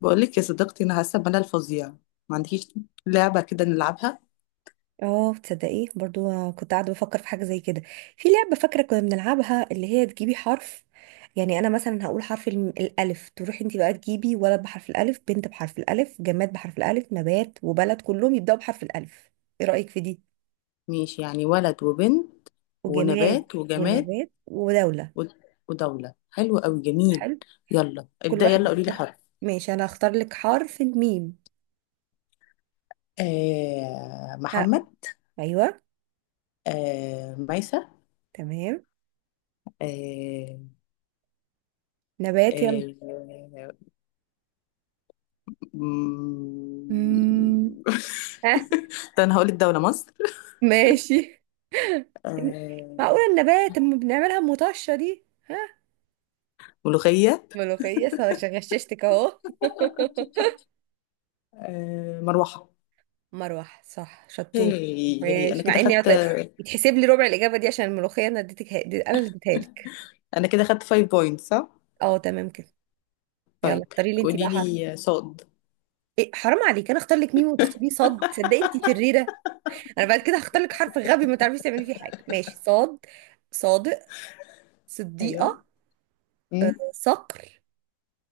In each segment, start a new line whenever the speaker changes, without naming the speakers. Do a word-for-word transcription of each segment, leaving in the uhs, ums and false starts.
بقول لك يا صديقتي، انا حاسه بملل فظيع. ما عندكيش لعبه كده نلعبها؟
اه، تصدقيه؟ برضو كنت قاعده بفكر في حاجه زي كده. في لعبه فاكره كنا بنلعبها، اللي هي تجيبي حرف. يعني انا مثلا هقول حرف الم- الالف. تروحي انت بقى تجيبي ولد بحرف الالف، بنت بحرف الالف، جماد بحرف الالف، نبات وبلد، كلهم يبداوا بحرف الالف. ايه رايك في دي؟
ماشي، يعني ولد وبنت
وجماد.
ونبات وجماد
ونبات ودوله.
و- ودوله. حلو قوي، جميل.
حلو.
يلا
كل
ابدا، يلا
واحد
قولي لي
يختار.
حرف.
ماشي، انا هختار لك حرف الميم.
آه،
ها.
محمد.
ايوه.
آه، ميسة.
تمام.
آه.
نبات، يلا.
آه. مم.
مم. ها.
طب انا هقول الدوله مصر.
ماشي. إن- معقولة
آه،
النبات اما بنعملها مطشة دي؟ ها.
ملوخيه.
ملوخية صح، غششتك اهو.
آه، مروحه.
مروح صح،
هي.
شطور.
هي، انا
ماشي، مع
كده
اني عط-
خدت
يتحسب لي ربع الاجابة دي عشان الملوخية، انا اديتك دي- انا اللي اديتها لك.
انا كده خدت خمسة بوينتس صح؟
اه، تمام كده. يلا
طيب
اختاري لي انت
قولي
بقى حرف.
لي صاد.
إيه حرام عليك، انا اختار لك ميم وتختاري صاد؟ صدقي انت شريرة. انا بعد كده هختار لك حرف غبي ما تعرفيش تعملي فيه حاجة. ماشي، صاد. صادق.
ايوه.
صديقة.
امم
صقر.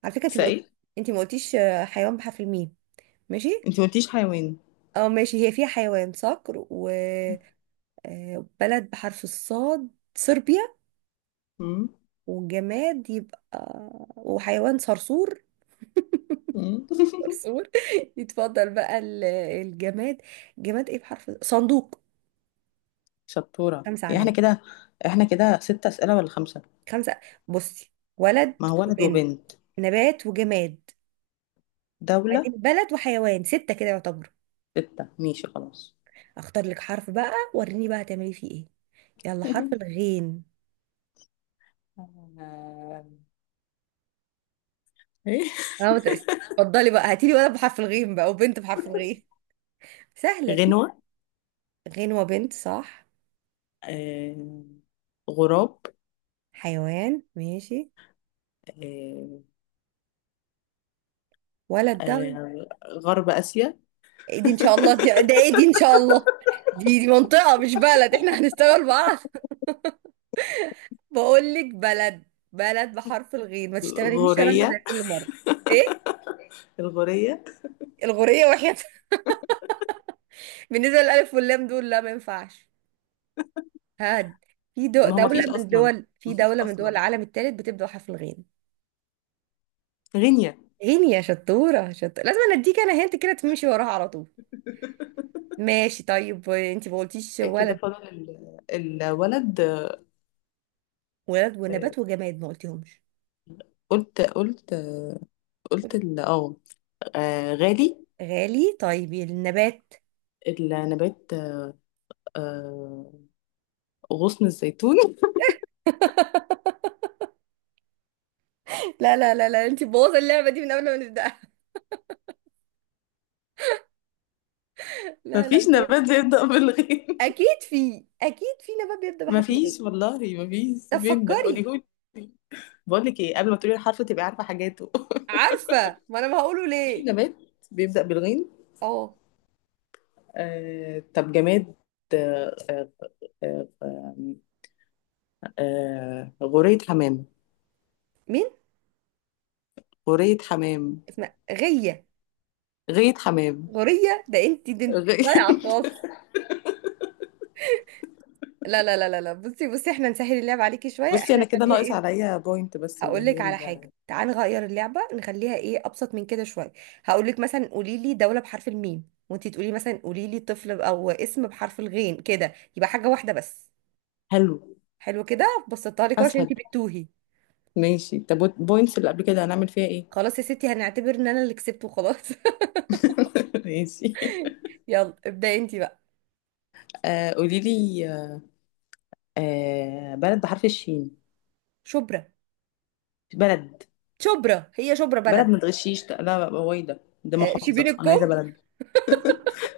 على فكرة انت ما قلت-
سائل.
انت ما قلتيش، آه، حيوان بحرف الميم. ماشي.
انت ما قلتيش حيوان.
اه ماشي، هي فيها حيوان صقر وبلد بحرف الصاد صربيا.
امم
والجماد يبقى، وحيوان صرصور.
امم
صرصور. يتفضل بقى ال- الجماد. جماد ايه بحرف؟ صندوق.
شطورة،
خمسة
يعني احنا
عليا.
كده احنا كده ست أسئلة ولا خمسة؟
خمسة. بصي، ولد
ما هو ولد
وبنت،
وبنت.
نبات وجماد، بعدين
دولة.
بلد وحيوان، ستة كده يعتبر.
ستة، ماشي خلاص.
اختار لك حرف بقى، وريني بقى هتعملي فيه ايه. يلا حرف الغين.
آه، إيه؟
اه. اتفضلي بقى، هاتيلي ولد بحرف الغين بقى، وبنت بحرف الغين. سهلة.
غنوة.
غنوة بنت، صح.
آه... غراب.
حيوان ماشي.
آه...
ولد ده.
آه... غرب آسيا.
إيه دي ان شاء الله؟ دي ده ايه دي ان شاء الله؟ دي دي منطقة مش بلد، احنا هنشتغل بعض. بقول لك بلد، بلد بحرف الغين. ما تشتغليش شرمة زي
غورية.
كل مرة. ايه؟
الغورية.
الغورية واحد. بالنسبة للألف واللام دول، لا ما ينفعش. هاد. في دو
ما هو ما
دولة
فيش
من
أصلا.
دول،
ما
في
فيش
دولة من دول
أصلا.
العالم الثالث بتبدأ بحرف الغين.
غينيا.
غين؟ يا شطورة شطورة، لازم انا اديك. انا هنت كده تمشي وراها على طول. ماشي. طيب انت ما قلتيش
آه، كده
ولد.
فضل ال- الولد.
ولد
آه،
ونبات وجماد ما قلتيهمش.
قلت قلت قلت ال- اه آه، غالي.
غالي. طيب النبات.
النبات. آه، غصن الزيتون.
لا لا لا لا، انت بوظ اللعبه دي من قبل ما نبداها. لا لا مش
مفيش
هينفع.
نبات بيبدأ بالغين.
اكيد في اكيد في نبات بيبدا بحرف الغين.
مفيش، والله مفيش.
طب
فين ده؟
فكري.
قوليهولي. بقول لك ايه، قبل ما تقولي الحرف تبقي عارفه حاجاته.
عارفه، ما انا ما هقوله
في
ليه.
نبات بيبدأ بالغين.
اه.
آه، طب جماد. آه، آه، آه، غورية حمام.
مين؟
غورية حمام.
اسمها غيه.
غية حمام.
غوريه، ده انت ده انت
غي...
ضايعه خالص. لا لا لا لا لا، بصي بصي، احنا نسهل اللعبه عليكي شويه،
بصي
احنا
انا كده
نخليها
ناقص
ايه.
عليا بوينت، بس اللي
هقول لك
هي
على حاجه،
ال-
تعال نغير اللعبه نخليها ايه ابسط من كده شويه. هقول لك مثلا قولي لي دوله بحرف الميم، وانتي تقولي مثلا قولي لي طفل او اسم بحرف الغين، كده يبقى حاجه واحده بس.
حلو.
حلو كده، بسطتها لك أهو عشان
اسهل.
انتي بتتوهي.
ماشي، طب البوينتس اللي قبل كده هنعمل فيها ايه؟
خلاص يا ستي، هنعتبر ان انا اللي كسبت وخلاص.
ماشي.
يلا ابداي انتي بقى.
آه قولي لي، آه بلد بحرف الشين.
شبرا.
بلد.
شبرا هي شبرا
بلد
بلد؟
ما تغشيش، لا، هو إيه ده؟ ده
آه، شبين
محافظة، انا
الكم.
عايزة بلد.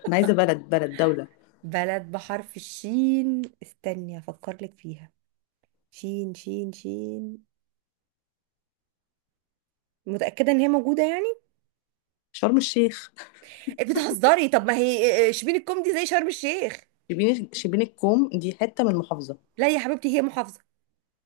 انا عايزة بلد، بلد، دولة.
بلد بحرف الشين، استني افكر لك فيها. شين شين شين. متأكدة ان هي موجودة يعني؟
شرم الشيخ.
بتهزري؟ طب ما هي شبين الكومدي زي شرم الشيخ.
شبين شبين الكوم دي حتة من المحافظة.
لا يا حبيبتي، هي محافظة.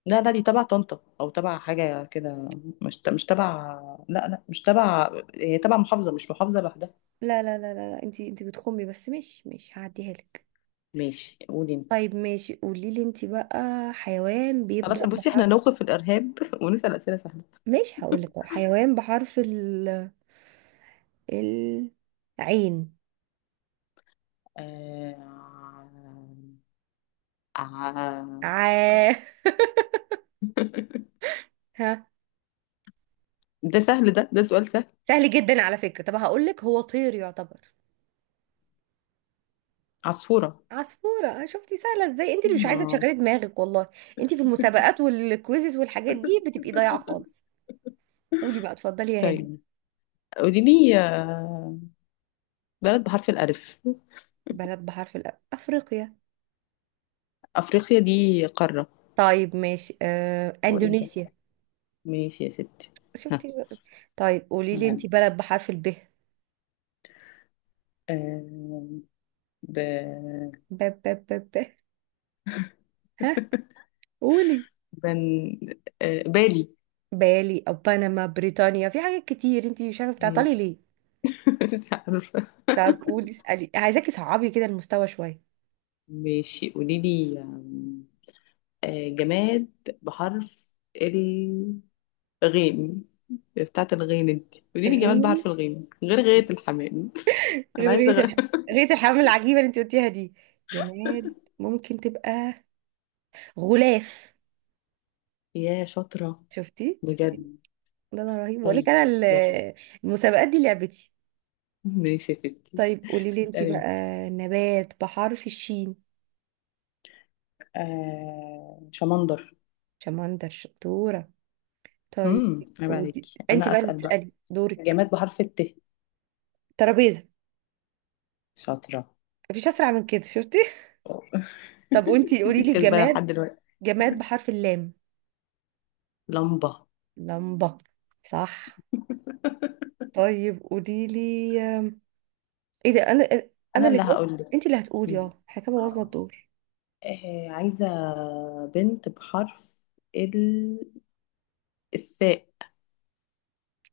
لا لا، دي تبع طنطا او تبع حاجة كده، مش ت- مش تبع. لا لا، مش تبع، هي تبع محافظة، مش محافظة لوحدها.
لا لا لا لا، لا. انتي انتي بتخمي بس. ماشي ماشي، هعديها لك.
ماشي، قولي انت.
طيب ماشي، قولي لي انتي بقى. حيوان
خلاص
بيبدأ
بصي، احنا
بحرف.
نوقف الارهاب ونسأل اسئلة سهلة.
ماشي هقول لك اهو، حيوان بحرف ال ال- عين.
آه... آه...
ع. ها.
ده سهل. ده ده سؤال سهل.
سهل جدا على فكرة. طب هقول لك، هو طير يعتبر.
عصفورة.
عصفورة. آه، شفتي سهلة ازاي؟ انت اللي مش عايزة
آه.
تشغلي دماغك والله. انت في المسابقات والكويزز والحاجات دي بتبقي ضايعة خالص. قولي بقى، اتفضلي يا هاني.
طيب قولي لي، آه، بلد بحرف الألف.
بلد بحرف الأ أفريقيا.
أفريقيا دي قارة.
طيب ماشي، آه،
وإيه ده؟
إندونيسيا.
ماشي يا ستي. ها.
شفتي بقى؟ طيب قولي لي أنت
تمام.
بلد بحرف الب.
آه، ب...
ب ب ب ب. ها. قولي.
بن... آه، بالي.
بالي أو بنما، بريطانيا، في حاجات كتير أنت مش عارفة،
مم.
بتعطلي ليه؟
مش عارفة.
طب قولي، اسألي، عايزاكي تصعبي كده المستوى شوية.
ماشي قولي لي، آم، آه، جماد بحرف غين. بتاعة الغين انت قولي لي جماد
غير.
بعرف الغين غير غاية الحمام.
غير
انا عايزة
غيرة
غ...
الح... غيرة الحمام العجيبة اللي أنت قلتيها دي. جماد ممكن تبقى غلاف.
يا شاطرة،
شفتي شفتي.
بجد.
لا لا رهيب، بقول لك
طيب
أنا ال-
يلا.
المسابقات دي لعبتي.
ماشي يا ستي.
طيب قولي لي انتي
اسألي
بقى.
انت.
نبات بحرف الشين.
آه، شمندر.
شمندر. شطورة. طيب.
امم عيب عليك.
قولي انتي
انا
بقى اللي
اسأل بقى.
تسألي دورك.
جماد بحرف الت.
ترابيزة.
شاطرة.
مفيش أسرع من كده، شفتي. طب وانتي
انت
قولي لي
كسبانة لحد
جماد.
دلوقتي.
جماد بحرف اللام.
لمبة.
لمبة. صح. طيب قولي لي. ايه ده، انا؟ انا
انا
اللي
اللي هقول
جاوبت
لك.
انتي اللي هتقولي،
أمم.
اه حكاية بوظنا
اه
الدور.
آه، عايزة بنت بحرف ال... الثاء.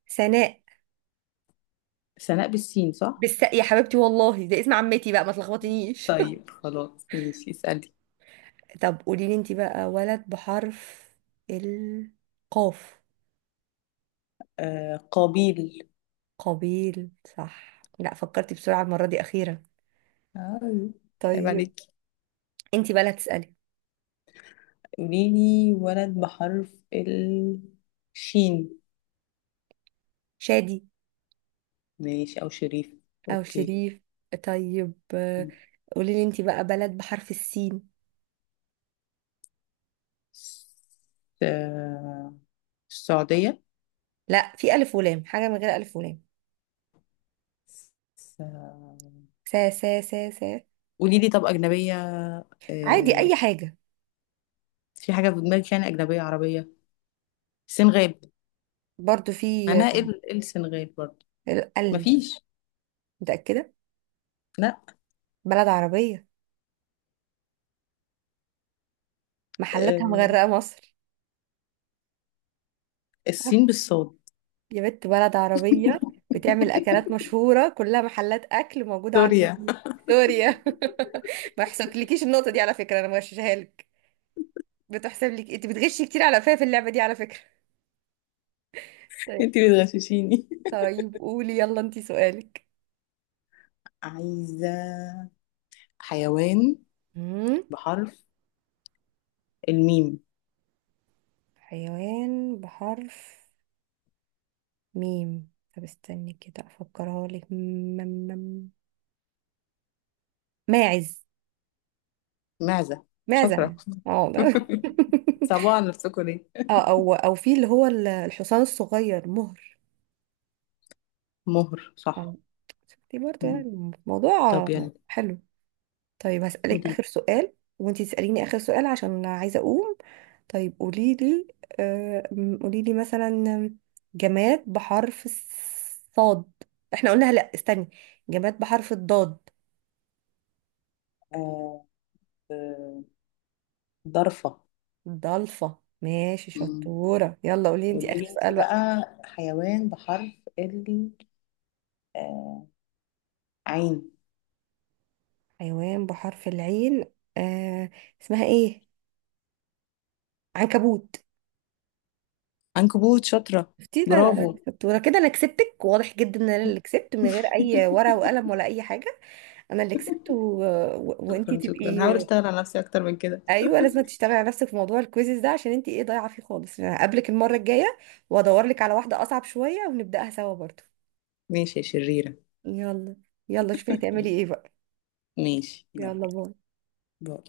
سناء.
سناء بالسين صح؟
بالساء يا حبيبتي والله، ده اسم عمتي بقى ما تلخبطنيش.
طيب خلاص، ماشي اسألي.
طب قولي لي انتي بقى ولد بحرف القاف.
آه، قابيل.
قابيل. صح، لا فكرتي بسرعة المرة دي أخيرا.
آه، عيب
طيب
عليك.
انتي بقى اللي هتسألي.
قوليلي ولد بحرف الشين.
شادي
ماشي، أو شريف.
أو
أوكي.
شريف. طيب آه، قولي لي انتي بقى بلد بحرف السين.
س- آه السعودية.
لا في ألف ولام، حاجة من غير ألف ولام.
س-
سا سا سا سا.
قوليلي طب أجنبية.
عادي،
آه،
أي حاجة.
في حاجة في دماغك يعني؟ أجنبية عربية؟ سنغال.
برضو في آه،
أنا إيه ال- إيه السنغال برضه؟
ال ال.
مفيش.
متأكدة.
لا.
بلد عربية، محلاتها
آه،
مغرقة مصر.
الصين بالصاد.
يا بنت بلد عربية، بتعمل أكلات مشهورة كلها محلات أكل موجودة عندنا
سوريا.
في. سوريا. ما يحسبلكيش النقطة دي على فكرة، أنا مغششها لك. بتحسب لك، أنت بتغشي كتير على فيا في اللعبة دي على فكرة. طيب.
انتي بتغششيني.
طيب قولي يلا أنت سؤالك.
عايزة حيوان
مم.
بحرف الميم.
حيوان بحرف ميم. طب استني كده أفكرها لك. مم- مم- ماعز.
معزة.
ماعزة
شاطرة.
يعني اه ده.
صعبة على نفسكوا ليه؟
اه، او او في اللي هو ال- الحصان الصغير مهر.
مهر صح.
آه، شفتي برضه
مم.
يعني
طب
الموضوع.
يلا.
حلو. طيب
قولي
هسألك آخر
لي.
سؤال، وانتي تسأليني آخر سؤال عشان عايزة أقوم. طيب قولي لي، آه م- قولي لي مثلا جماد بحرف الصاد. احنا قلنا، لا استني. جماد بحرف الضاد.
آه آه، ضرفة.
ضلفة. ماشي
مم.
شطورة، يلا قولي انتي
قولي
آخر
لي انت
سؤال بقى.
بقى حيوان بحرف ال آه عين.
حيوان بحرف العين. آه. اسمها ايه؟ عنكبوت.
عنكبوت. شاطرة.
شفتي؟ لا لا لا،
برافو.
شطورة كده، انا كسبتك. واضح جدا ان انا اللي كسبت من غير اي ورقة وقلم ولا اي حاجة. انا اللي كسبت و... و... وانتي
شكرا، شكرا.
تبقي.
هحاول اشتغل على نفسي اكتر من كده.
ايوه، لازم تشتغلي على نفسك في موضوع الكويزز ده، عشان انتي ايه، ضايعة فيه خالص. انا هقابلك المرة الجاية وادور لك على واحدة اصعب شوية ونبدأها سوا برضو.
ماشي يا شريرة.
يلا. يلا، شوفي هتعملي ايه بقى.
ماشي، يلا
يلا باي.
باي.